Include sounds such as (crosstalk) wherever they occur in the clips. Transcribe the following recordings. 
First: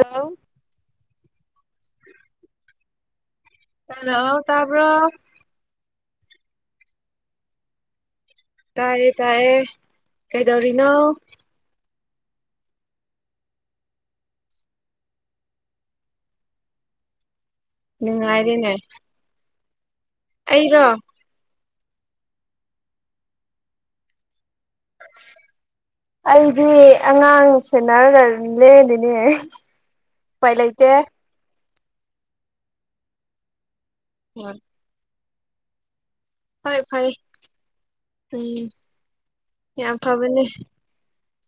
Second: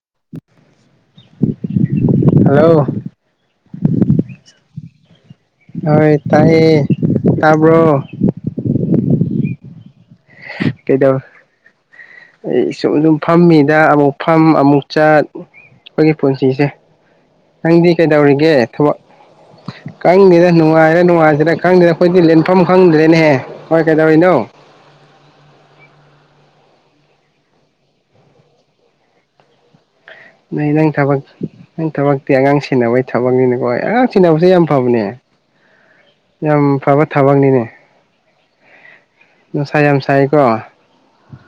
Hello hello hello ꯇꯥꯕ꯭ꯔꯣ ꯇꯥꯏ ꯇꯥꯕꯣ ꯇꯥꯏꯌꯦ ꯇꯥꯏꯌꯦ ꯀꯩꯗꯧꯔꯤꯅꯣ ꯀꯩꯗꯧ ꯑꯩ ꯁꯨꯝ ꯑꯗꯨꯝ ꯐꯝꯃꯤꯗ ꯑꯃꯨꯛ ꯐꯝ ꯑꯃꯨꯛ ꯆꯠ ꯑꯩꯒꯤ ꯄꯨꯟꯁꯤꯁꯦ ꯅꯪꯗꯤ ꯀꯩꯗꯧꯔꯤꯒꯦ ꯅꯨꯡꯉꯥꯏꯔꯦꯅꯦ ꯊꯕꯛ ꯀꯪꯅꯤꯗ ꯑꯩꯔꯣ ꯅꯨꯡꯉꯥꯏꯔ ꯅꯨꯡꯉꯥꯏꯇꯤꯔ ꯈꯪꯗꯅ ꯑꯩꯈꯣꯏꯗꯤ ꯂꯦꯟꯐꯝ ꯈꯪꯗ꯭ꯔꯦꯅꯦꯍꯦ ꯍꯣꯏ ꯀꯩꯗꯧꯔꯤꯅꯣ ꯑꯩꯗꯤ ꯑꯉꯥꯡ ꯁꯦꯟꯅꯔꯒ ꯂꯦꯜꯂꯤꯅꯦ ꯎꯄꯥꯏ ꯅꯣꯏ ꯂꯩꯇꯦ ꯅꯪ ꯊꯕꯛ ꯅꯪ ꯊꯕꯛꯇꯤ ꯑꯉꯥꯡ ꯁꯦꯟꯅꯕꯒꯤ ꯊꯕꯛꯅꯤꯅꯦꯀꯣ ꯑꯉꯥꯡ ꯁꯤꯟꯅꯕꯁꯦ ꯍꯣꯏ ꯌꯥꯝ ꯐꯕꯅꯦ ꯌꯥꯝ ꯐꯩ ꯐꯕ ꯐꯩ ꯊꯕꯛꯅꯤꯅꯦ ꯎꯝ ꯅꯨꯡꯁꯥꯏ ꯌꯥꯝ ꯁꯥꯏꯀꯣ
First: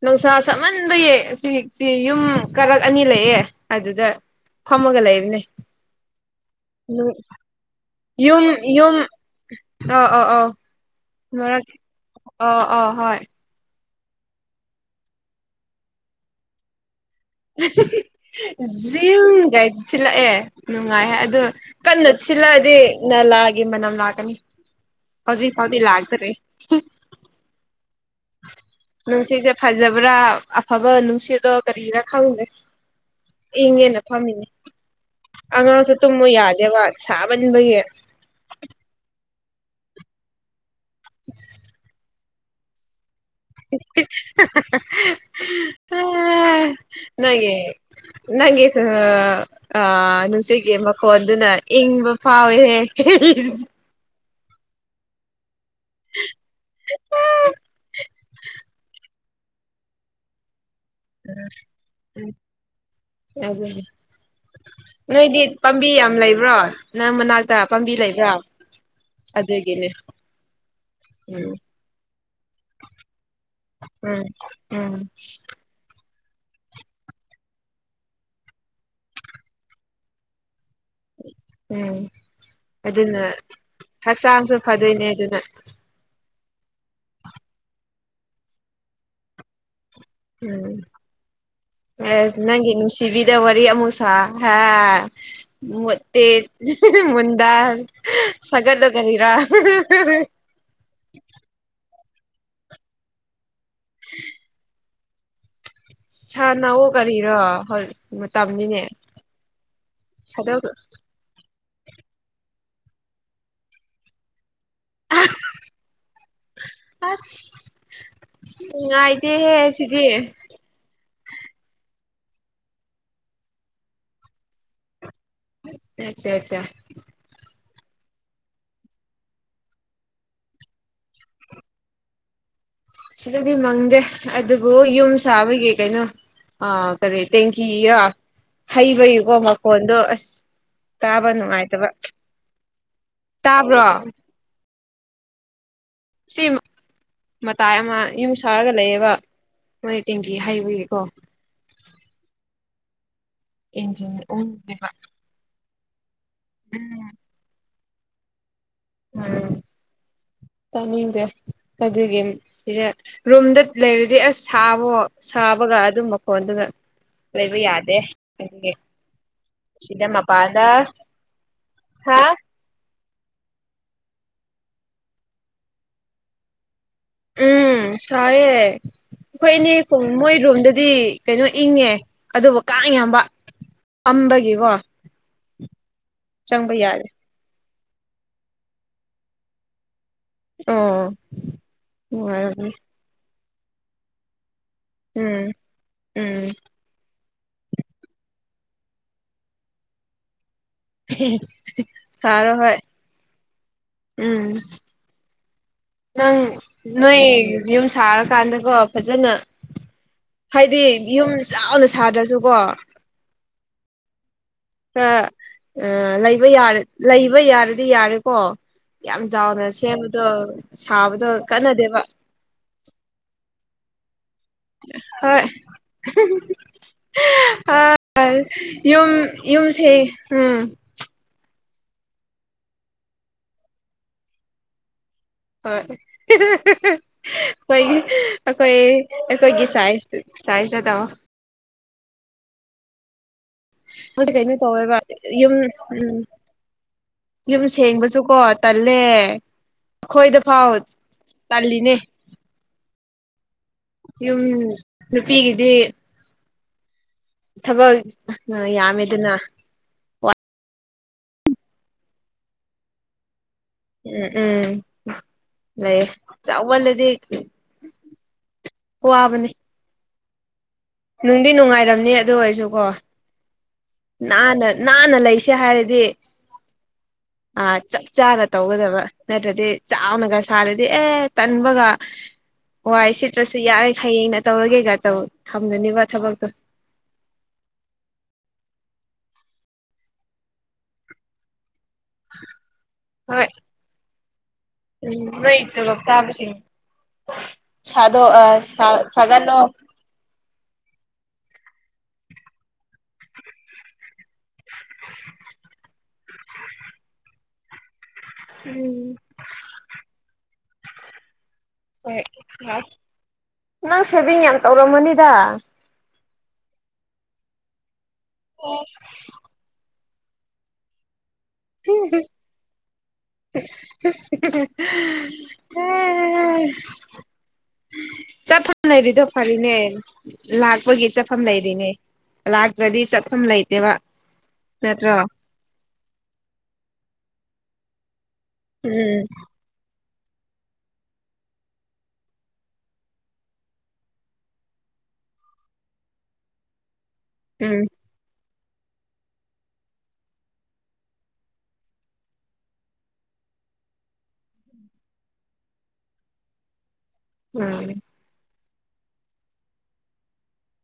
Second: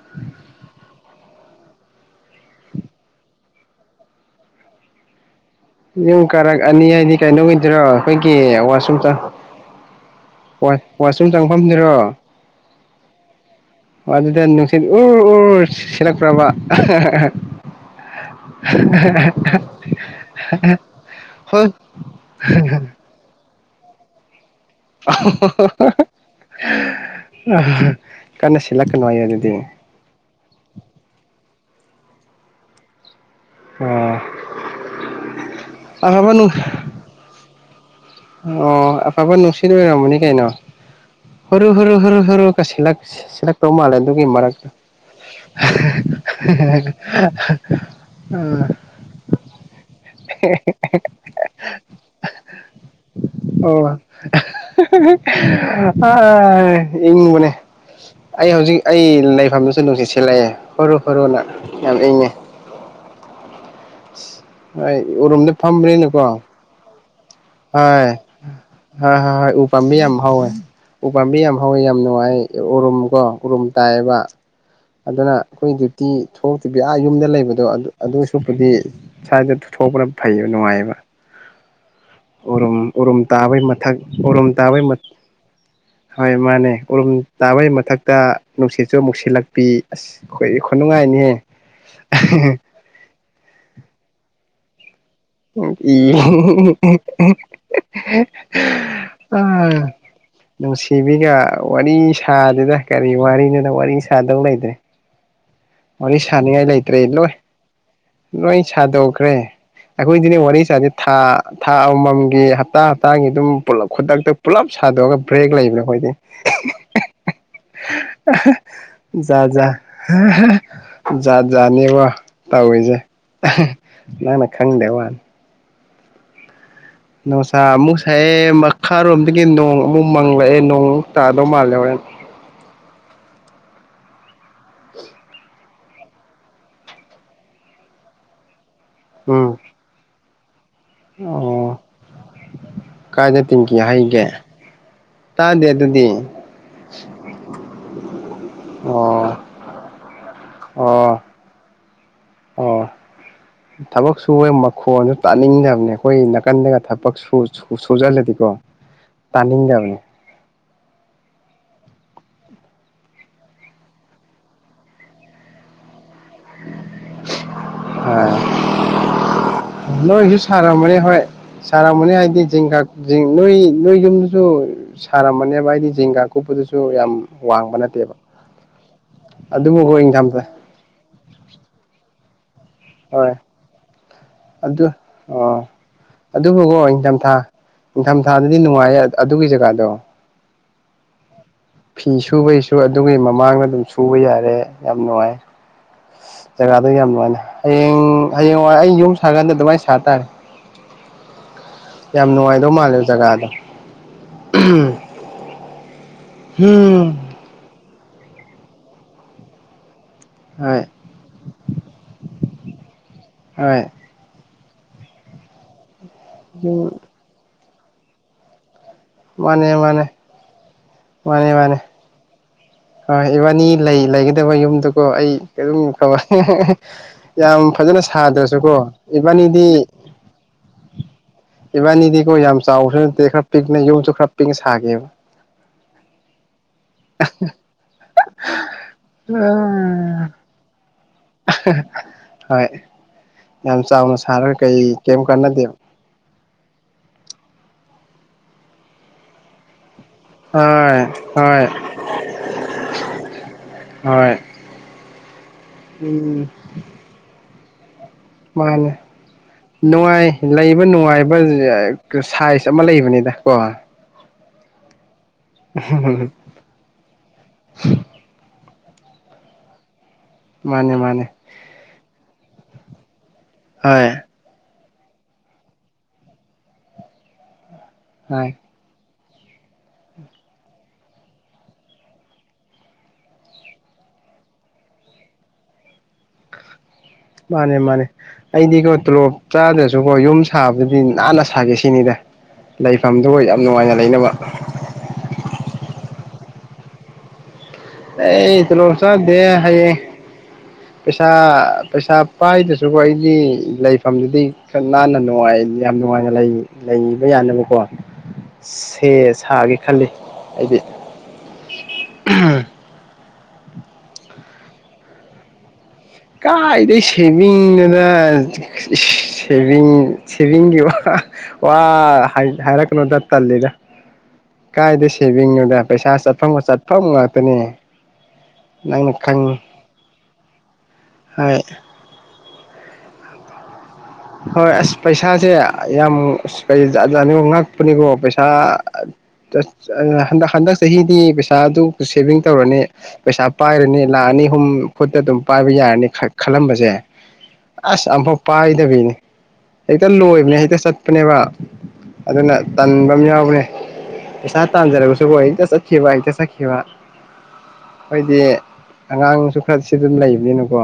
ꯅꯨꯡꯁꯥ ꯁꯍꯟꯕꯌꯦ ꯑꯁꯤꯁꯤ ꯌꯨꯝ ꯀꯔꯛ ꯑꯅꯤ ꯂꯩꯑꯦ ꯑꯗꯨꯗ ꯐꯝꯃꯒ ꯂꯩꯕꯅꯦ ꯌꯨꯝ ꯀꯥꯔꯛ ꯑꯅꯤ ꯍꯥꯏꯗꯤ ꯀꯩꯅꯧꯒꯤꯗꯣꯏꯔꯣ ꯑꯩꯈꯣꯏꯒꯤ ꯌꯨꯝ ꯌꯨꯝ ꯋꯥꯁꯔꯨꯝ ꯆꯠ ꯑꯥ ꯑꯥ ꯑꯥ ꯋꯥꯁꯔꯨꯝ ꯃꯔꯛ ꯆꯪꯐꯝꯗꯨꯔꯣ ꯑꯥ ꯑꯥ ꯍꯣꯏ ꯑꯗꯨꯗ ꯅꯨꯡꯁꯤꯠ ꯎꯔ ꯎꯔ ꯁꯤꯠꯂꯛꯄ꯭ꯔꯕ ꯍꯥ ꯍꯥ ꯍꯦ ꯍꯦ ꯖꯤꯝꯒꯥꯏ ꯁꯤꯜꯂꯛꯑꯦ ꯅꯨꯡꯉꯥꯏ ꯍꯥꯏ ꯑꯗꯨ ꯍꯣꯏ ꯀꯟꯅ ꯁꯤꯜꯂꯛꯑꯗꯤ ꯅꯂꯥ ꯃꯅꯝ ꯂꯥꯛꯀꯅꯤ ꯍꯧꯖꯤꯛ ꯐꯥꯎꯗꯤ ꯂꯥꯛꯇꯔꯤ ꯀꯟꯅ ꯁꯤꯜꯂꯛꯀꯅꯣ ꯍꯥꯏꯌꯦ ꯅꯨꯡꯁꯤꯠꯁꯦ ꯑꯗꯨꯗꯤ ꯐꯖꯕ꯭ꯔꯥ ꯑꯐꯕ ꯅꯨꯡꯁꯤꯠꯔꯣ ꯀꯔꯤꯔꯥ ꯈꯪꯗꯦ ꯏꯪꯉꯦꯅ ꯑꯣ ꯐꯝꯃꯤꯅꯦ ꯑꯉꯥꯡꯁꯨ ꯇꯨꯝꯃꯨ ꯑꯐꯕ ꯅꯨꯡ ꯌꯥꯗꯦꯕ ꯁꯥꯃꯟꯕꯒꯤ ꯑꯣ ꯑꯐꯕ ꯅꯨꯡꯁꯤ ꯑꯣꯏꯔꯝꯃꯅꯤ ꯀꯩꯅꯣ ꯍꯨꯔꯨ ꯍꯨꯔꯨ ꯍꯨꯔꯨ ꯍꯨꯔꯨ ꯀ ꯁꯤꯠꯂꯛ ꯍꯦ ꯍꯦ ꯍꯥꯍꯥꯍꯥ ꯑꯥ ꯅꯣꯏꯒꯤ ꯅꯪꯒꯤ ꯑꯥ ꯅꯨꯡꯁꯤꯠꯀꯤ ꯃꯈꯣꯟꯗꯨꯅ ꯏꯪꯕ ꯐꯥꯎꯋꯦꯍꯦ ꯍꯦ ꯍꯦ ꯍꯦ ꯑꯍꯥꯍꯥꯍꯥ ꯑꯥ ꯏꯪꯕꯅꯦ ꯑꯩ ꯍꯧꯖꯤꯛ ꯑꯩ ꯂꯩꯐꯝ ꯅꯨꯡꯁꯨ ꯅꯨꯡꯁꯤꯠ ꯂꯛꯑꯦ ꯍꯨꯔꯨ ꯍꯨꯔꯨꯅ ꯌꯥꯝ ꯏꯪꯉꯦ ꯑꯗꯨꯗꯤ ꯍꯣꯏ ꯅꯣꯏꯗꯤ ꯎꯔꯨꯝꯗ ꯄꯥꯝꯕꯤ ꯌꯥꯝ ꯐꯝꯕꯅꯤꯅꯀꯣ ꯂꯩꯕ꯭ꯔꯣ ꯅꯪ ꯃꯅꯥꯛꯇ ꯄꯥꯝꯕꯤ ꯂꯩꯕ꯭ꯔꯥ ꯍꯥ ꯍꯥ ꯍꯣꯏ ꯎ ꯑꯗꯨꯒꯤꯅꯦ ꯄꯥꯝꯕꯤ ꯌꯥꯝ ꯍꯧꯑꯦ ꯎꯄꯥꯝꯕꯤ ꯎꯝ ꯌꯥꯝ ꯍꯧꯋꯤ ꯌꯥꯝ ꯅꯨꯡꯉꯥꯏ ꯎꯔꯨꯝ ꯀꯣ ꯎꯔꯨꯝ ꯇꯥꯏꯑꯦꯕ ꯎꯝ ꯎꯝ ꯑꯗꯨꯅ ꯑꯩꯈꯣꯏꯗꯤ ꯇꯤ ꯊꯣꯛꯇ꯭ꯔꯤꯕ ꯑꯥ ꯌꯨꯝꯗ ꯂꯩꯕꯗꯣ ꯑꯗꯨ ꯑꯗꯨꯁꯨꯄꯨꯗꯤ ꯁ꯭ꯋꯥꯏꯗ ꯊꯣꯛꯄꯅ ꯐꯩꯌꯦꯕ ꯅꯨꯡꯉꯥꯏꯌꯦꯕ ꯎꯝ ꯎꯔꯨꯝ ꯎꯔꯨꯝ ꯑꯗꯨꯅ ꯇꯥꯕꯩ ꯃꯊꯛ ꯎꯔꯨꯝ ꯍꯛꯆꯥꯡꯁꯨ ꯇꯥꯕꯩ ꯃ ꯐꯗꯣꯏꯅꯦ ꯑꯗꯨꯅ ꯍꯣꯏ ꯃꯥꯅꯦ ꯎꯔꯨꯝ ꯇꯥꯕꯒꯤ ꯃꯊꯛꯇ ꯅꯨꯡꯁꯤꯠꯁꯨ ꯑꯃꯨꯛ ꯁꯤꯜꯂꯛꯄꯤ ꯑꯁ ꯑꯩꯈꯣꯏꯗꯤ ꯎꯝ ꯈꯨꯅꯨꯡꯉꯥꯏꯅꯤꯍꯦ ꯑꯦ ꯅꯪꯒꯤ ꯅꯨꯡꯁꯤꯕꯤꯗ ꯋꯥꯔꯤ ꯑꯃꯨꯛ ꯁꯥ ꯍꯥ ꯏ ꯃꯦꯠꯇꯦ ꯃꯣꯟꯗ ꯁꯒꯠꯂꯒ ꯂꯦꯔꯥ ꯑ ꯍꯥꯍꯥꯍ ꯅꯨꯡꯁꯤꯕꯤꯒ ꯋꯥꯔꯤ ꯁꯥꯗꯦꯗ ꯀꯔꯤ ꯋꯥꯔꯤꯅꯤꯅ ꯋꯥꯔꯤ ꯁꯥꯗꯧ ꯂꯩꯇ꯭ꯔꯦ ꯋꯥꯔꯤ ꯁꯥꯅꯤꯡꯉꯥꯏ ꯁꯥꯟꯅꯧꯋꯣ ꯂꯩꯇ꯭ꯔꯦ ꯂꯣꯏ ꯀꯔꯤꯔꯣ ꯍꯣꯏ ꯂꯣꯏ ꯃꯇꯝꯅꯤꯅꯦ ꯁꯥꯗꯣꯛꯈ꯭ꯔꯦ꯫ ꯑꯩꯈꯣꯏꯗꯤꯅꯦ ꯋꯥꯔꯤ ꯁꯥꯗꯣꯛꯈ꯭ꯔꯣ ꯆꯁꯤ ꯊꯥ ꯊꯥ ꯑꯃꯃꯝꯒꯤ ꯍꯞꯇꯥ ꯍꯞꯇꯥꯒꯤ ꯑꯗꯨꯝ ꯄꯨꯂꯞ ꯈꯨꯗꯛꯇ ꯄꯨꯜꯂꯞ ꯁꯥꯗꯣꯛꯑꯒ ꯕ꯭ꯔꯦꯛ ꯂꯩꯕꯅꯦ ꯑꯩꯈꯣꯏꯗꯤ ꯑꯁ ꯍꯤꯍꯤꯍꯤ ꯅꯨꯡꯉꯥꯏꯇꯦꯍꯦ ꯖꯥꯖꯥ ꯁꯤꯗꯤ ꯖꯥꯠ ꯖꯥꯠꯅꯦꯕ ꯇꯧꯔꯤꯁꯦ ꯑꯍ ꯅꯪꯅ ꯈꯪꯗꯦ ꯋꯥꯅꯤ ꯑ ꯆꯥ ꯆꯥ ꯅꯨꯡꯁꯥ ꯑꯃꯨꯛ ꯁꯥꯏꯑꯦ ꯃꯈꯥꯔꯣꯝꯗꯒꯤ ꯅꯣꯡ ꯑꯃꯨꯛ ꯃꯪꯂꯛꯑꯦ ꯅꯣꯡꯃꯨꯛ ꯇꯥꯗꯧ ꯃꯥꯜꯂꯦ ꯍꯧꯔꯦꯟ ꯁꯤꯗꯗꯤ ꯃꯪꯗꯦ ꯑꯗꯨꯕꯨ ꯌꯨꯝ ꯁꯥꯕꯒꯤ ꯀꯩꯅꯣ ꯑꯥ ꯀꯔꯤ ꯇꯦꯡꯀꯤꯔꯥ ꯍꯩꯕꯒꯤꯀꯣ ꯎꯝ ꯃꯈꯣꯟꯗꯣ ꯑꯁ ꯇꯥꯕ ꯑꯣ ꯅꯨꯡꯉꯥꯏꯇꯕ ꯀꯥꯏꯗ ꯇꯤꯡꯒꯤ ꯇꯥꯕ꯭ꯔꯣ ꯍꯩꯒꯦ ꯇꯥꯗꯦ ꯑꯗꯨꯗꯤ ꯁꯤ ꯃꯇꯥꯏ ꯑꯃ ꯌꯨꯝ ꯁꯥꯔꯒ ꯂꯩꯌꯦꯕ ꯑꯣ ꯃꯣꯏ ꯇꯦꯡꯒꯤ ꯍꯩꯕꯒꯤꯀꯣ꯫ ꯑꯣ ꯑꯣ ꯏꯟꯖꯤꯟ ꯊꯕꯛ ꯁꯨꯋꯦ ꯎꯪꯗꯦꯕ ꯃꯈꯣꯟꯁꯨ ꯇꯥꯅꯤꯡꯗꯕꯅꯦ ꯑꯩꯈꯣꯏ ꯅꯥꯀꯟꯗꯒ ꯊꯕꯛ ꯁꯨꯁꯨꯖꯜꯂꯗꯤꯀꯣ ꯇꯥꯅꯤꯡꯗꯕꯅꯦ ꯆꯥꯅꯤꯡꯗꯦ ꯑꯗꯨꯒꯤ ꯁꯤꯗ ꯔꯨꯝꯗ ꯂꯩꯔꯗꯤ ꯑꯁ ꯁꯥꯕꯣ ꯁꯥ ꯁꯥꯕꯒ ꯑꯗꯨ ꯃꯈꯣꯟꯗꯨ ꯂꯩꯕ ꯌꯥꯗꯦ ꯑ ꯑꯗꯨꯒꯤ ꯁꯤꯗ ꯅꯣꯏꯁꯨ ꯃꯄꯥꯟꯗ ꯁꯥꯔꯝꯃꯅꯤ ꯍꯣꯏ ꯁꯥꯔꯃꯅꯤ ꯍꯥ ꯍꯥꯏꯗꯤ ꯖꯤꯡꯒ ꯖꯤꯡ ꯅꯣꯏ ꯅꯣꯏ ꯌꯨꯝꯗꯨꯁꯨ ꯁꯥꯔꯝꯕꯅꯦꯕ ꯍꯥꯏꯗꯤ ꯖꯤꯡꯒꯥ ꯀꯨꯞꯄꯗꯨꯁꯨ ꯁꯨ ꯌꯥꯝ ꯋꯥꯡꯕ ꯅꯠꯇꯦꯕ ꯑꯩꯈꯣꯏꯅꯦ ꯑꯗꯨꯕꯨꯀꯣ ꯀꯨꯝ ꯃꯣꯏ ꯏꯪꯊꯝꯊꯥ ꯔꯨꯝꯗꯨꯗꯤ ꯀꯩꯅꯣ ꯏꯪꯉꯦ ꯑꯗꯨꯕꯨ ꯀꯥꯡ ꯌꯥꯝꯕ ꯍꯣꯏ ꯑꯝꯕꯒꯤꯀꯣ ꯑꯗꯨ ꯑ ꯆꯪꯕ ꯑꯗꯨꯕꯨꯒꯣ ꯌꯥꯗꯦ ꯏꯊꯝꯊꯥ ꯅꯤꯡꯊꯝꯊꯥꯗꯗꯤ ꯅꯨꯡꯉꯥꯏꯌꯦ ꯑꯗꯨꯒꯤ ꯖꯒꯥꯗꯣ ꯑꯣ ꯐꯤ ꯅꯨꯡꯉꯥꯏꯔꯝꯅꯤ ꯁꯨꯕꯩꯁꯨ ꯑꯗꯨꯒꯤ ꯃꯃꯥꯡꯗ ꯑꯗꯨꯝ ꯁꯨꯕ ꯌꯥꯔꯦ ꯌꯥꯝ ꯅꯨꯡꯉꯥꯏ ꯎꯝ ꯎꯝ ꯖꯒꯥꯗ ꯌꯥꯝ ꯅꯨꯡꯉꯥꯏꯅꯦ ꯍꯌꯦꯡ ꯍꯌꯦꯡꯋꯥꯏ ꯑꯩ ꯌꯨꯝ ꯁꯥꯀꯥꯟꯗ ꯑꯗꯨꯃꯥꯏꯅ ꯁꯥꯇꯥꯔꯦ꯫ ꯌꯥꯝ ꯁꯥꯔꯣ ꯅꯨꯡꯉꯥꯏꯗꯧ ꯍꯣꯏ ꯃꯥꯂꯦ ꯖꯒꯥꯗꯣ ꯎꯝ ꯅꯪ ꯅꯣꯏ ꯌꯨꯝ ꯁꯥꯔꯀꯥꯟꯗꯀꯣ ꯐꯖꯅ ꯍꯥꯏꯗꯤ ꯍꯣꯏ ꯌꯨꯝ ꯆꯥꯎꯅ ꯁꯥꯗ꯭ꯔꯁꯨꯀꯣ ꯍꯣꯏ ꯈꯔ ꯂꯩꯕ ꯌꯨꯝ ꯌꯥꯔ ꯂꯩꯕ ꯌꯥꯔꯗꯤ ꯌꯥꯔꯦꯀꯣ ꯌꯥꯝ ꯆꯥꯎꯅ ꯃꯥꯅꯦ ꯃꯥꯅꯦ ꯁꯦꯝꯕꯗꯣ ꯁꯥꯕꯗꯣ ꯀꯥꯟꯅꯗꯦꯕ ꯑ ꯏꯕꯅꯤ ꯂꯩ ꯂꯩ ꯇꯦ ꯑꯈꯣꯢ ꯌꯨꯝꯗꯨꯀꯣ ꯑꯩ ꯍꯣꯏ ꯔꯨꯝ ꯇꯧꯕ ꯌꯥꯝ ꯐꯖꯅ ꯁꯥꯗ꯭ꯔꯁꯨꯀꯣ ꯌꯨꯝ ꯏꯕꯅꯤ ꯌꯨꯝꯁꯦ ꯎꯝ ꯏꯕꯥꯅꯤꯗꯤꯀꯣ ꯌꯥꯝ ꯆꯥꯎꯕꯁꯨ ꯅꯠꯇꯦ ꯈꯔ ꯄꯤꯛꯅ ꯌꯨꯝꯁꯨ ꯈꯔ ꯄꯤꯛꯅ ꯁꯥꯒꯦꯕ ꯍꯣꯏ ꯑꯩ ꯑꯩꯈꯣꯏ ꯑꯩꯈꯣꯏꯒꯤꯥ ꯁꯥꯏꯖꯇ ꯁꯥꯢꯖꯇ ꯇꯧꯑꯣ ꯍꯣꯏ ꯌꯥꯝ ꯆꯥꯎꯅ ꯃꯁꯤ ꯀꯩꯅꯣ ꯁꯥꯔꯒ ꯀꯩ ꯇꯧꯋꯦꯕ ꯀꯩꯝ ꯌꯨꯝ ꯀꯥꯟꯅꯗꯦꯕ ꯎꯝ ꯌꯨꯝ ꯁꯦꯡꯕꯁ ꯁꯨ ꯀꯣ ꯇꯜꯂꯦ ꯑꯩꯈꯣꯏꯗ ꯐꯥꯎ ꯍꯣꯏ ꯍꯣꯏ ꯇꯜꯂꯤꯅꯦ ꯍꯣꯏ ꯌꯨꯝ ꯅꯨꯄꯤꯒꯤꯗꯤ ꯎꯝ ꯊꯕꯛ ꯃꯅꯦ ꯌꯥꯝꯃꯦꯗꯅ ꯅꯨꯡꯉꯥꯏ ꯂꯩ ꯅꯨꯡꯉꯥꯏꯕ ꯁꯥꯏꯖ ꯑꯃ ꯂꯩꯕꯅꯤꯗ ꯀꯣ ꯎꯝ ꯎꯝ ꯂꯩꯌꯦ ꯆꯥꯎ ꯃꯜꯂꯗꯤ ꯋꯥꯕꯅꯤ ꯃꯥꯅꯦ ꯃꯥꯅꯦ ꯅꯨꯡꯗꯤ ꯅꯨꯡꯉꯥꯏꯔꯝꯅꯤ ꯑꯗꯨ ꯑꯣꯏꯔꯁꯨꯀꯣ ꯍꯣꯏ ꯅꯥꯟꯅ ꯅꯥꯟꯅ ꯂꯩꯁꯦ ꯍꯥꯏꯔꯗꯤ ꯑꯥ ꯆꯞ ꯆꯥꯅ ꯍꯣꯏ ꯇꯧꯒꯗꯕ ꯅꯠꯇ꯭ꯔꯗꯤ ꯆꯥꯎꯅꯒ ꯁꯥꯔꯗꯤ ꯑꯦ ꯇꯟꯕꯒ ꯋꯥꯏ ꯁꯤꯠꯇ꯭ꯔꯁꯨ ꯌꯥꯔꯦ ꯍꯌꯦꯡꯅ ꯇꯧꯔꯒꯦꯒ ꯊꯝꯒꯅꯦꯕ ꯊꯕꯛꯇꯣ ꯃꯥꯅꯦ ꯃꯥꯅꯦ ꯑꯩꯗꯤꯀꯣ ꯇꯣꯂꯣꯞ ꯆꯥꯗ꯭ꯔꯁꯨꯀꯣ ꯌꯨꯝ ꯁꯥꯕꯗꯗꯤ ꯅꯥꯟꯅ ꯁꯥꯒꯦꯁ ꯁꯤꯅꯤꯗ ꯂꯩꯐꯝꯗꯨꯒ ꯍꯣꯏ ꯌꯥꯝ ꯅꯨꯡꯉꯥꯏꯅ ꯂꯩꯅꯕ ꯎꯝ ꯅꯣꯏ ꯇꯣꯂꯣꯞ ꯆꯥꯕꯁꯤꯡ ꯁꯥꯗꯣꯛ ꯑ ꯑꯦ ꯁꯥ ꯇꯣꯂꯣꯞ ꯆꯥꯗꯦ ꯁꯥꯒꯠꯂꯣ ꯍꯥꯏꯌꯦ ꯄꯩꯁꯥ ꯄꯩꯁꯥ ꯄꯥꯏꯗꯁꯨꯀꯣ ꯑꯩꯗꯤ ꯂꯩ ꯃꯐꯝꯗꯨꯗꯤ ꯈꯔ ꯅꯥꯟꯅ ꯅꯨꯡ ꯌꯥꯝ ꯅꯨꯡꯉꯥꯏꯅ ꯂꯩꯕ ꯌꯥꯅꯕꯀꯣ ꯁꯦ ꯎꯝ ꯁꯥꯒꯦ ꯈꯜꯂꯤ ꯑꯩꯗꯤ ꯍꯣꯏ ꯅꯪ ꯁꯦꯚꯤꯡ ꯌꯥꯝ ꯇꯧꯔꯝꯃꯅꯤꯗ ꯀꯥꯏꯗꯩ ꯁꯦꯚꯤꯡꯅꯣꯗ ꯁꯦꯚꯤꯡ ꯁꯦꯚꯡꯒꯤ ꯋꯥ ꯍꯥ ꯍꯥ ꯋꯥ ꯍꯥꯏꯔꯛꯀꯅꯣꯗ ꯇꯜꯂꯤꯗ ꯀꯥꯏꯗ ꯁꯦꯚꯤꯡꯅꯣꯗ ꯄꯩꯁꯥ ꯆꯠꯐꯝ ꯍꯦ ꯆꯠꯐꯝ ꯉꯥꯛꯇꯅꯦ ꯆꯠꯐꯝ ꯅꯪꯅ ꯂꯩꯔꯤꯗꯣ ꯈꯪ ꯐꯔꯤꯅꯦ ꯂꯥꯛꯄꯒꯤ ꯆꯠꯐꯝ ꯍꯣꯏ ꯂꯩꯔꯤꯅꯦ ꯂꯥꯛꯇ꯭ꯔꯗꯤ ꯆꯠꯐꯝ ꯂꯩꯇꯦꯕ ꯍꯣꯏ ꯑꯁ ꯅꯠꯇ꯭ꯔꯣ ꯄꯩꯁꯥꯁꯦ ꯌꯥꯝ ꯀꯩ ꯖꯠ ꯖꯠꯅꯤꯀꯣ ꯉꯛꯄꯅꯤꯀꯣ ꯄꯩꯁꯥ ꯁꯥꯁ ꯎꯝ ꯆꯠ ꯆꯔ ꯍꯟꯗꯛ ꯍꯟꯗꯛ ꯆꯍꯤꯗꯤ ꯄꯩꯁꯥ ꯑꯗꯨ ꯁꯦꯚꯤꯡ ꯇꯧꯔꯅꯤ ꯄꯩꯁꯥ ꯄꯥꯏꯔꯅꯤ ꯂꯥꯛ ꯑꯅꯤ ꯑꯍꯨꯝ ꯈꯩꯠꯇ ꯄꯥꯏꯕ ꯌꯥꯔꯅꯤ ꯈꯜꯂꯝꯕꯁꯦ ꯎꯝ ꯑꯁ ꯑꯃꯨꯛ ꯄꯥꯏꯗꯕꯤꯅꯤ ꯍꯦꯛꯇ ꯂꯣꯏꯕꯅꯦ ꯍꯦꯛꯇ ꯆꯠꯄꯅꯦꯕ ꯑꯗꯨꯅ ꯇꯟꯕ ꯑꯃ ꯌꯥꯎꯕꯅꯦ ꯄꯩꯁꯥ ꯇꯥꯟꯖꯔꯒꯁꯨ ꯍꯣ ꯍꯦꯛꯇ ꯆꯠꯈꯤꯕ ꯍꯦꯛꯇ ꯆꯠꯈꯤꯕ ꯎꯝ ꯑꯩꯏꯗꯤ ꯑꯉꯥꯡꯁꯨ ꯈꯔꯁꯨ ꯑꯗꯨꯝ ꯂꯩꯕꯅꯤꯅꯀꯣ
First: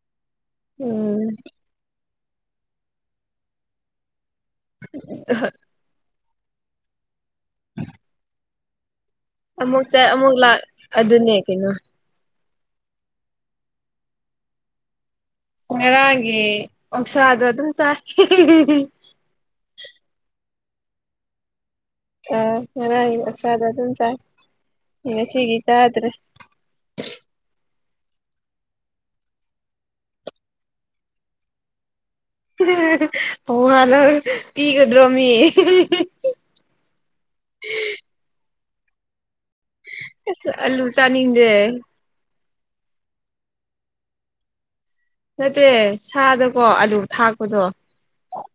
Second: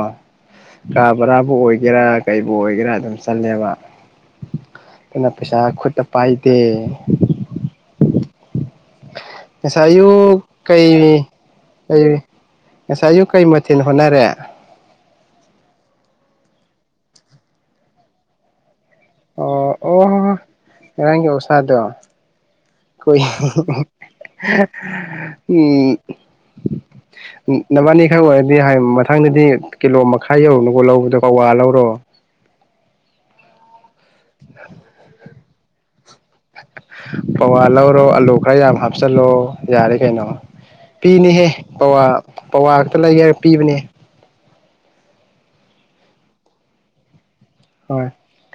ꯀꯥ ꯎꯝ ꯕꯔꯥꯕꯨ ꯑꯣꯏꯒꯦꯔꯥ ꯀꯩꯕꯨꯨ ꯑꯣꯏꯒꯦꯔꯥ ꯑꯗꯨꯝ ꯆꯜꯂꯦꯕ ꯑꯗꯨꯅ ꯄꯩꯁꯥ ꯈꯨꯠꯇ ꯄꯥꯏꯗꯦ (inaudible) ꯉꯁꯥꯏ ꯑꯃꯨꯛ ꯆꯠ ꯑꯃꯨꯛ ꯑꯌꯨꯛ ꯂꯥꯛ ꯀꯩ ꯑꯗꯨꯅꯦ ꯀꯩꯅꯣ ꯂꯩꯔꯦ ꯉꯁꯥꯏ ꯑꯌꯨꯛ ꯀꯩ ꯃꯊꯦꯜ ꯍꯣꯠꯅꯔꯦ ꯉꯔꯥꯡꯒꯤ ꯑꯣꯛꯁꯥꯗꯣ ꯑꯗꯨꯝ ꯆꯥꯏ ꯍꯦ ꯍꯦ ꯍꯦ ꯑꯣ ꯑꯣ ꯑꯣ ꯉꯔꯥꯡꯒꯤ ꯑꯣꯁꯥꯗꯣ ꯑꯥ ꯉꯔꯥꯡꯒꯤ ꯆꯗ ꯑꯗꯨꯝ ꯆꯥꯏ ꯉꯥꯁꯤꯒꯤ ꯆꯗ꯭ꯔꯦ (inaudible) ꯎꯝ ꯅꯕꯥꯅꯤꯈꯥꯏ ꯑꯣꯏꯔꯗꯤ ꯍꯥꯏ ꯃꯊꯪꯗꯗꯤ ꯀꯤꯂꯣ ꯃꯈꯥꯏ ꯌꯧꯔꯨꯅꯨ ꯂꯧꯕꯗ ꯄꯥ ꯋꯥ ꯂꯧꯔꯣ ꯍꯥ ꯍꯦ ꯍꯥ ꯍꯦ ꯄꯋꯥ ꯂꯧꯔꯒ ꯄꯤꯒꯗ꯭ꯔꯣ ꯃꯤ ꯍꯤ ꯍꯤ ꯄꯋꯥ ꯂꯧꯔꯣ ꯑꯂꯨ ꯈꯔ ꯌꯥꯝ ꯍꯥꯞꯆꯤꯜꯂꯣ ꯌꯥꯔꯦ ꯀꯩꯅꯣ ꯑꯁ ꯑꯂꯨ ꯄꯤꯅꯤꯍꯦ ꯆꯥꯅꯤꯡꯗꯦ ꯄꯋꯥ ꯄꯋꯥ ꯈꯛꯇ ꯂꯩꯒꯦ ꯍꯥꯏꯔ ꯄꯤꯕꯅꯦ ꯅꯠꯇꯦ ꯁꯥꯗꯀꯣ ꯑꯂꯨ ꯊꯥꯛꯄꯗꯣ ꯍꯣꯏ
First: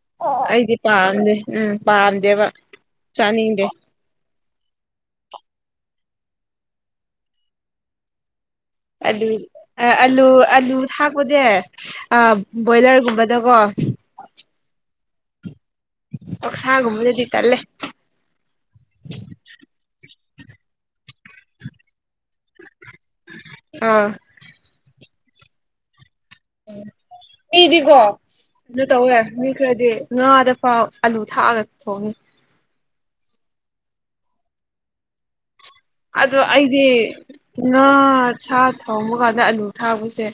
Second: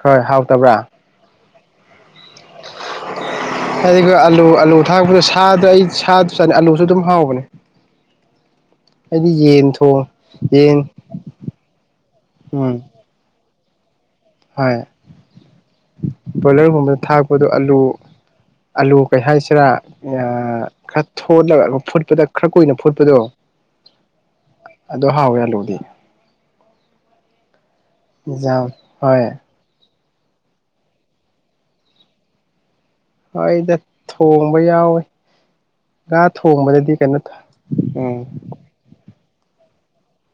ꯍꯣꯏ ꯑꯩꯗꯤ ꯍꯥꯎꯇꯕ꯭ꯔꯥ ꯄꯥꯝꯗꯦ ꯎꯝ ꯄꯥꯝꯗꯦꯕ ꯆꯥꯅꯤꯡꯗꯦ ꯑꯥꯂꯨ ꯊꯥꯛꯄꯗ ꯁꯥꯗ ꯑꯩ ꯁꯥꯗꯨꯁꯨ ꯆꯥꯅꯤ ꯑꯥꯂꯨꯁꯨ ꯑꯗꯨꯝ ꯍꯥꯎꯕꯅꯦ ꯑꯂꯨ ꯑꯩꯗꯤ ꯌꯦꯟ ꯊꯣꯡ ꯑꯂꯨ ꯑꯂꯨ ꯌꯦꯟ ꯊꯥꯛꯄꯖꯦ ꯎꯝ ꯕꯣꯏꯂꯔꯒꯨꯝꯕꯗꯀꯣ (inaudible) ꯍꯣꯏ ꯕꯣꯏꯂꯔꯒꯨꯝꯕꯗ ꯑꯣꯛꯁꯥꯒꯨꯝꯕꯗꯗꯤ ꯊꯥꯛꯄꯗꯣ ꯇꯜꯂꯦ ꯑꯂꯨ ꯑꯂꯨ ꯀꯩ ꯍꯥꯏꯁꯤꯔꯥ ꯈꯔ ꯊꯣꯂꯒ ꯐꯨꯠꯄꯗ ꯈꯔ ꯀꯨꯏꯅ ꯐꯨ ꯑꯥ ꯑꯗ ꯍꯥꯎꯋꯦꯜꯂꯨꯗꯤ ꯎꯝ ꯃꯤꯗꯤꯀꯣ ꯏꯟꯖꯥꯡ ꯀꯩꯅꯣ ꯇꯧꯋꯦ ꯍꯣꯏ ꯃꯤ ꯈꯔꯗꯤ ꯉꯥꯗ ꯐꯥꯎ ꯑꯂꯨ ꯊꯥꯛꯑꯒ ꯊꯣꯡꯉꯤ ꯑꯩꯗ ꯊꯣꯡꯕ ꯌꯥꯎꯋꯤ ꯑꯗꯣ ꯑꯩꯗꯤ ꯉꯥ ꯎꯝ ꯁꯥ ꯊꯣꯡꯕ ꯀꯥꯟꯗ ꯑꯂꯨ ꯊꯥꯕꯁꯦ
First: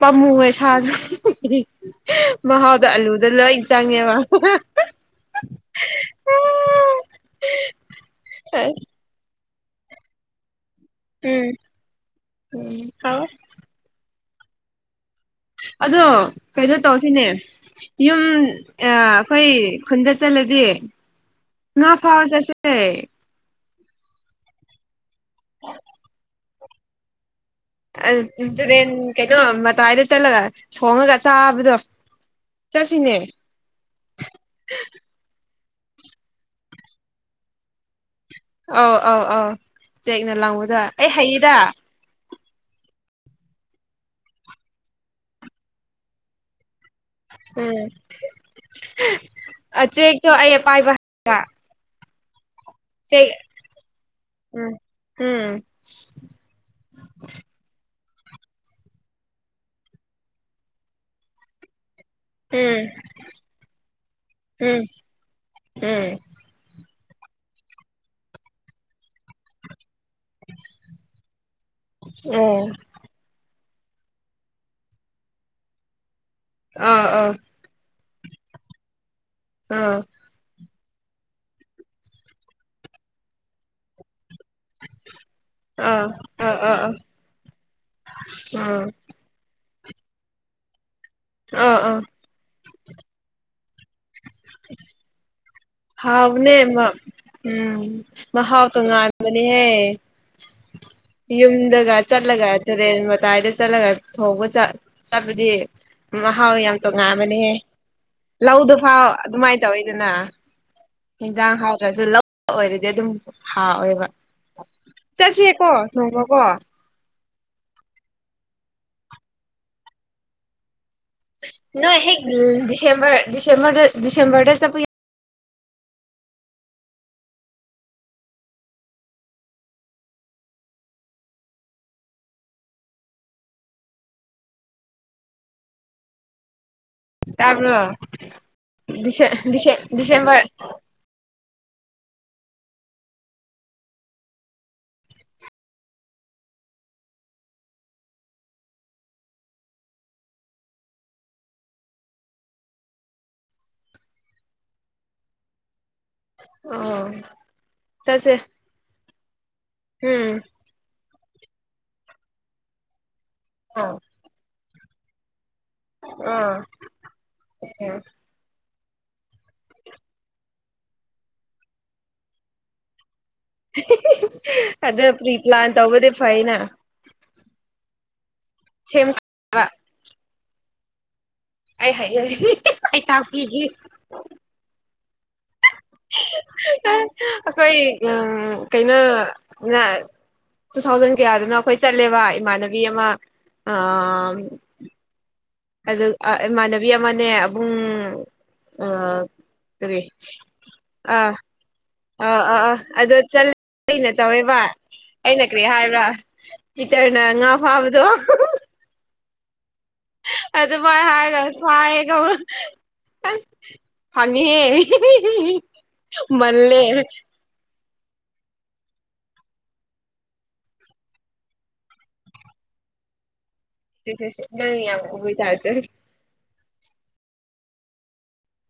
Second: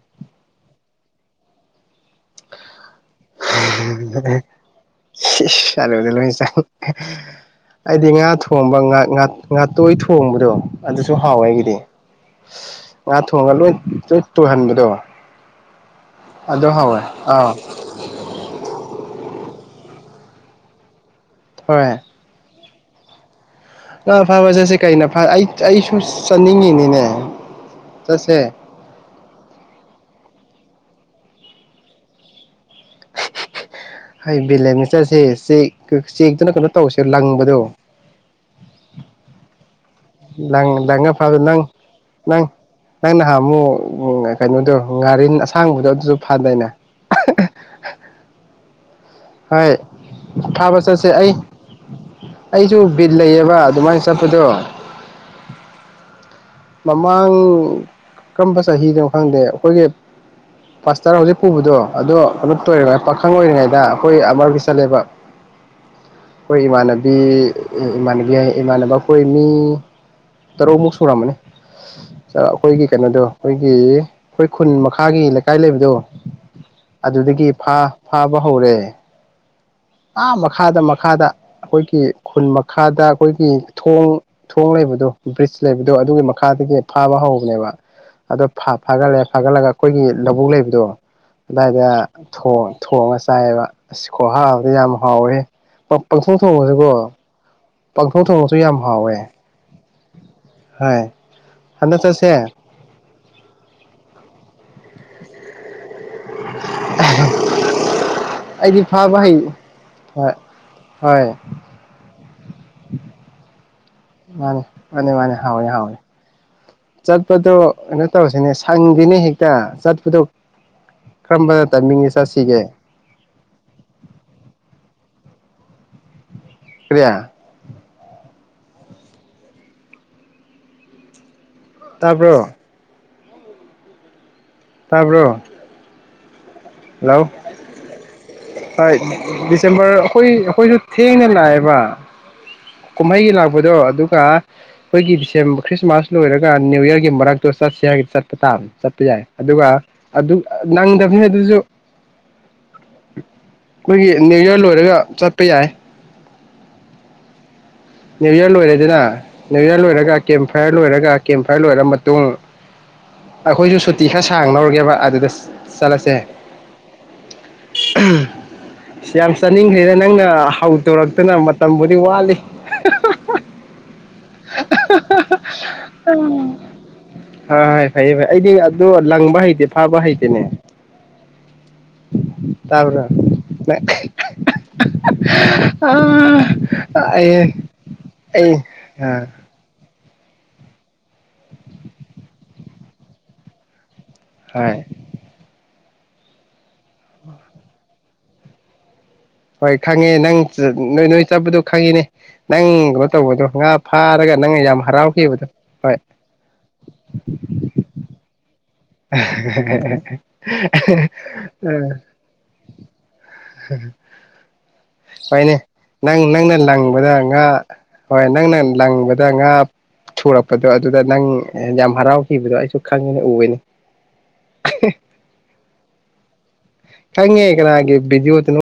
ꯄꯥꯝꯃꯨꯉ ꯁꯥꯁꯨ ꯍꯦꯍꯦ ꯃꯍꯥꯎꯗ ꯑꯂꯨ ꯂꯣꯏ ꯆꯥꯡꯉꯦꯕ ꯍꯨ ꯍꯥ ꯍꯥ ꯏꯁ ꯏꯁ ꯑꯂꯨꯗ ꯂꯧ ꯆꯡꯉꯦ ꯑꯩꯗꯤ ꯉꯥ ꯊꯣꯡꯕ ꯎꯝ ꯉꯥ ꯉꯥꯇꯣꯏ ꯊꯣꯡꯕꯗꯣ ꯑꯗꯨꯁꯨ ꯍꯥꯎꯋꯦꯒꯤꯗꯤ ꯎꯝ ꯉꯥ ꯍꯥꯎꯋꯦ ꯊꯣꯡꯉꯒ ꯂꯣꯏ ꯇꯨꯍꯟꯕꯗꯣ ꯑꯗꯣ ꯀꯩꯅꯣ ꯇꯧꯁꯤꯅꯦ ꯑꯥ ꯌꯨꯝ ꯑꯥ ꯑꯩꯈꯣꯏ ꯈꯨꯟꯗ ꯆꯠꯂꯗꯤ ꯉꯥ ꯍꯣꯏ ꯐꯥꯎ ꯆꯠꯁꯦ ꯉꯥ ꯐꯕ ꯆꯠꯁꯤꯦ ꯀꯩꯅ ꯑꯩ ꯑꯩꯁꯨ ꯆꯠꯅꯤꯡꯉꯤꯅꯤꯅꯦ ꯑꯥ ꯆꯠꯁꯦ ꯇꯨꯔꯦꯜ ꯀꯩꯅꯣ ꯃꯇꯥꯏꯗ ꯆꯠꯂꯒꯥ ꯊꯣꯡꯉꯒ ꯆꯥꯕꯗꯣ ꯆꯠꯁꯤꯅꯦ ꯑꯩ ꯕꯦꯂꯦꯛꯅ ꯆꯠꯁꯦ ꯆꯦꯛ ꯆꯦꯛꯇꯨꯅ ꯀꯩꯅꯣ ꯇꯧꯁꯦ ꯂꯪꯕꯗꯣ ꯑꯥꯎ ꯑꯧ ꯑꯧ ꯆꯦꯛꯅ ꯂꯥꯎꯉꯨꯗ ꯂꯪ ꯑꯩ ꯂꯪꯉ ꯐꯥꯕꯗꯣ ꯍꯩꯌꯦꯗ ꯅꯪ ꯅꯪ ꯅꯪ ꯅꯍꯥꯟ ꯑꯃꯨꯛ ꯀꯩꯅꯣꯗꯣ ꯉꯥꯔꯤ ꯑꯁꯥꯡꯕꯗꯣ ꯑꯗꯨꯁꯨ ꯐꯗꯥꯏꯅꯦ ꯍꯣꯏ ꯎꯝ ꯆꯦꯛꯇꯣ ꯑꯩ ꯐꯥꯕ ꯄꯥꯏꯕ ꯆꯠꯁꯦ ꯍꯩ ꯑꯩ ꯑꯩꯁꯨ ꯕꯤꯠ ꯂꯩꯌꯦꯕ ꯑꯗꯨꯃꯥꯏꯅ ꯆꯠꯄꯗꯣ ꯎꯝ ꯎꯝ ꯃꯃꯥꯡ ꯀꯔꯝꯕ ꯆꯍꯤꯗꯣ ꯈꯪꯗꯦ ꯑꯩꯈꯣꯏꯒꯤ ꯄꯥꯁꯇꯔ ꯍꯧꯖꯤꯛ ꯄꯨꯕꯗꯣ ꯑꯗꯣ ꯀꯩꯅꯣ ꯎꯝ ꯇꯣꯏꯔꯤꯉꯥꯏ ꯄꯥꯈꯪ ꯑꯣꯏꯔꯤꯉꯩꯗ ꯑꯩꯈꯣꯏ ꯑꯃꯔꯒꯤ ꯎꯝ ꯆꯠꯂꯦꯕ ꯑꯩ ꯏꯃꯥꯟ ꯏꯃꯥꯟꯅꯕꯤ ꯏꯃꯥꯟꯅꯕ ꯑꯩꯈꯣꯏ ꯃꯤ ꯇꯔꯨꯛꯃꯨꯛ ꯁꯨꯔꯝꯃꯅꯤ ꯎꯝ ꯑꯩꯈꯣꯏꯒꯤ ꯀꯩꯅꯣꯗꯣ ꯑꯩꯈꯣꯏꯒꯤ ꯑꯩꯈꯣꯏ ꯈꯨꯟ ꯃꯈꯥꯒꯤ ꯂꯩꯀꯥꯏ ꯂꯩꯕꯗꯣ ꯑꯣ ꯑꯥ ꯑꯗꯨꯗꯒꯤ ꯐꯥꯕ ꯐꯥꯕ ꯍꯧꯔꯦ ꯑꯥ ꯃꯈꯥꯗ ꯃꯈꯥꯗ ꯑꯩꯈꯣꯏꯒꯤ ꯈꯨꯟ ꯃꯈꯥꯗ ꯑꯩꯈꯣꯏꯒꯤ ꯊꯣꯡ ꯊꯣꯡ ꯂꯩꯕꯗꯣ ꯕ꯭ꯔꯤꯖ ꯂꯩꯕꯗꯣ ꯑꯥ ꯑꯗꯨꯒꯤ ꯑꯥ ꯑꯥ ꯃꯈꯥꯗꯒꯤ ꯑꯥ ꯐꯥꯕ ꯍꯧꯕꯅꯦꯕ ꯑꯗꯣ ꯐ ꯑꯥ ꯐꯒꯠꯂꯦ ꯐꯒꯠꯂꯒ ꯑꯩꯈꯣꯏꯒꯤ ꯂꯧꯕꯨꯛ ꯂꯩꯕꯗꯣ ꯑꯥ ꯑꯗꯨꯏꯗ ꯑꯥ ꯊꯣꯡ ꯊꯣꯡꯉꯥꯒ ꯆꯥꯏꯌꯦꯕ ꯈꯨꯍꯥꯑꯣꯗꯤ ꯑꯗꯨ ꯌꯥꯝ ꯍꯥꯎꯋꯦ ꯍꯥꯎꯅꯦ ꯊꯣꯡꯉꯁꯨꯀꯣ ꯎꯝ ꯄꯪꯊꯣꯡ ꯊꯣꯡꯉꯁꯨ ꯃꯍꯥꯎ ꯌꯥꯝ ꯍꯥꯎꯋꯦ ꯇꯉꯥꯟꯕꯅꯦꯍꯦ ꯍꯣꯏ ꯌꯨꯝꯗꯒ ꯍꯟꯗꯛ ꯆꯠꯁꯦ ꯆꯂꯒ ꯇꯨꯔꯦꯜ ꯃ ꯀꯗꯥꯏꯗ ꯆꯠꯂꯒ ꯊꯧꯕ ꯆꯠ ꯆꯠꯄꯗꯤ ꯃꯍꯥꯎ ꯌꯥꯝ ꯇꯣꯉꯥꯟꯕꯅꯦꯍꯦ ꯑꯩꯗꯤ ꯂꯧꯗ ꯥꯎ ꯐꯥꯕ ꯍꯩ ꯑꯗꯨꯃꯥꯏ ꯇꯧꯋꯤꯗꯅ ꯍꯣꯏ ꯍꯣꯏ ꯍꯟꯖꯥꯡ ꯍꯥꯎꯗ꯭ꯔꯁꯨ ꯂꯧ ꯑꯣꯏꯔꯗꯤ ꯑꯗꯨꯝ ꯍꯥꯎꯋꯦꯕ ꯃꯥꯅꯤ ꯃꯥꯅꯦ ꯃꯥꯅꯦ ꯍꯥꯎ ꯆꯠꯁꯦꯀꯣ ꯍꯥꯎꯣꯏ ꯅꯣꯡꯃꯀꯣ ꯆꯠ ꯆꯠꯄꯗꯣ ꯀꯩꯅꯣ ꯇꯧꯔꯁꯤꯅꯦ ꯁꯪꯗꯅꯦ ꯍꯦꯛꯇ ꯆꯠꯄꯗꯣ ꯀꯔꯝꯕ ꯅꯣꯏ ꯇꯥꯏꯃꯤꯡꯗ ꯍꯦꯛ ꯆꯠꯁꯤꯒꯦ ꯗꯤꯁꯦꯝꯔ ꯗꯤꯁꯦꯝꯔꯗ ꯗꯤꯁꯦꯝꯕꯔꯗ ꯆꯠꯄ ꯀꯔꯤ ꯇꯥꯕ꯭ꯔꯣ ꯇꯥꯕ꯭ꯔꯣ ꯍꯜꯂꯣ ꯇꯥꯕ꯭ꯔꯣ ꯍꯣꯏ ꯗꯤꯁꯦ ꯗꯤꯁꯦ ꯗꯤꯁꯦꯝꯕꯔ ꯑꯩꯈꯣꯏ ꯑꯩꯈꯣꯏꯅ ꯊꯦꯡꯅ ꯂꯥꯛꯑꯦꯕ ꯕ ꯀꯨꯝꯍꯩꯒꯤ ꯂꯥꯛꯄꯗꯣ ꯑꯗꯨꯒ ꯑꯩꯈꯣꯏꯒꯤ ꯗꯤꯁꯦꯝ ꯈ꯭ꯔꯤꯁꯃꯥꯁ ꯂꯣꯏꯔꯒ ꯅꯅꯤꯌꯨ ꯌ꯭ꯔꯒꯤ ꯃꯔꯛꯇꯣ ꯆꯠꯁ ꯍꯥꯏꯔꯒ ꯆꯠꯄ ꯇꯥꯕꯅꯤ ꯆꯠꯄ ꯌꯥꯏ ꯑꯗꯨꯒ ꯑꯗꯨ ꯅꯪꯗꯕꯅꯤ ꯑꯗꯨꯁꯨ (inaudible) ꯑꯩꯈꯣꯏꯒꯤ ꯅ꯭ꯌꯨ ꯌꯔ ꯂꯣꯏꯔꯒ ꯆꯠꯄ ꯌꯥꯏ ꯑꯣ ꯆꯠꯁꯦ ꯅ꯭ꯌꯨꯌꯔ ꯂꯣꯏꯔꯦꯗꯅ ꯅ꯭ꯌꯨꯌꯔ ꯂꯣꯏꯔꯒ ꯎꯝ ꯀꯦꯝ ꯐꯥꯏꯌꯔ ꯂꯣꯏꯔꯒ ꯀꯦꯝꯐꯥꯏꯌꯔ ꯂꯣꯏꯔ ꯃꯇꯨꯡ ꯑꯩꯈꯣꯏꯁꯨ ꯁꯨꯇꯤ ꯈꯔ ꯁꯥꯡ ꯅꯧꯔꯒꯦꯕ ꯑꯗꯨꯗ ꯆꯠꯂꯁꯦ ꯑꯥ ꯌꯥꯝ ꯆꯥꯅꯤꯡꯈꯦꯗ ꯅꯪꯅ ꯍꯧꯗꯣꯔꯛꯇꯅ ꯃꯇꯝꯕꯨꯗꯤ ꯋꯥꯠꯂꯤ (inaudible) (inaudible) ꯑꯗ ꯄ꯭ꯔꯤ ꯄ꯭ꯂꯥꯟ ꯇꯧꯕꯗꯤ ꯐꯩꯅ ꯍ ꯍꯣꯏ ꯐꯩꯌꯦ ꯐꯩ ꯑꯩꯗꯤ ꯑꯗꯨ ꯁꯦꯝ ꯂꯪꯕ ꯁꯥꯕ ꯍꯩꯇꯦ ꯐꯥꯕ ꯍꯩꯇꯦꯅꯦ ꯑꯩ ꯍꯩꯌꯦ ꯑꯩ ꯇꯥꯕ꯭ꯔꯥ ꯇꯥꯛꯄꯤꯒꯦ (inaudible) (inaudible) ꯑꯩ ꯑꯩꯈꯣꯏ ꯑꯩ ꯎ ꯀꯩꯅꯣ ꯑꯥ ꯇꯨ ꯊꯥꯎꯖꯟ ꯀꯌꯥꯗꯅꯣ ꯑꯩꯈꯣꯏ ꯆꯠꯂꯦꯕ ꯏꯃꯥꯟꯅꯕꯤ ꯑꯃ ꯑꯪ ꯍꯣꯏ ꯑꯗꯨ ꯏꯃꯥꯟꯅꯕꯤ ꯑꯃꯅꯦ ꯑꯕꯨꯡ ꯑꯥ ꯍꯣꯏ ꯀꯔꯤ ꯈꯪꯉꯦ ꯅꯪ ꯅ ꯅꯣꯏ ꯑꯥ ꯆꯠꯄꯗꯣ ꯈꯪꯉꯤꯅꯦ ꯑꯥ ꯑꯥ ꯅꯪ ꯑꯥ ꯀꯩꯅꯣ ꯑꯗꯣ ꯇꯧꯕꯗꯣ ꯉꯥ ꯆꯠꯂꯩꯅ ꯐꯥꯔꯒ ꯇꯧꯋꯦꯕ ꯅꯪꯅ ꯌꯥꯝ ꯑꯩꯅ ꯍꯔꯥꯎꯈꯤꯕꯗꯣ ꯀꯔꯤ ꯍꯣꯏ ꯍꯥꯏꯕ꯭ꯔꯥ ꯄꯤꯇꯔꯅ ꯉꯥ ꯐꯥꯝꯕꯗꯣ (inaudible) (inaudible) (inaudible) ꯐꯪꯉꯦꯍꯦ ꯐꯩꯏꯅꯦ ꯅꯪ ꯅꯪꯅ ꯂꯪꯕꯗ ꯉꯥ ꯍꯣꯏ ꯅꯪ ꯅ ꯂꯪꯕꯗ ꯉꯥ ꯊꯨꯔꯛꯄꯗꯣ ꯑꯗꯨꯗ ꯅꯪ ꯌꯥꯝ ꯍꯔꯥꯎꯈꯤꯕꯗꯣ ꯑꯩꯁꯨ ꯈꯪꯉꯦꯅꯦ ꯎꯋꯦꯅꯦ ꯏꯁ ꯏꯁ ꯅꯪ ꯌꯥꯝ ꯎꯕꯒꯤ ꯇꯥꯏꯞꯇ ꯈꯪꯉꯦ ꯀꯅꯥꯒꯤ ꯕꯤꯗꯤꯑꯣꯗꯅꯣ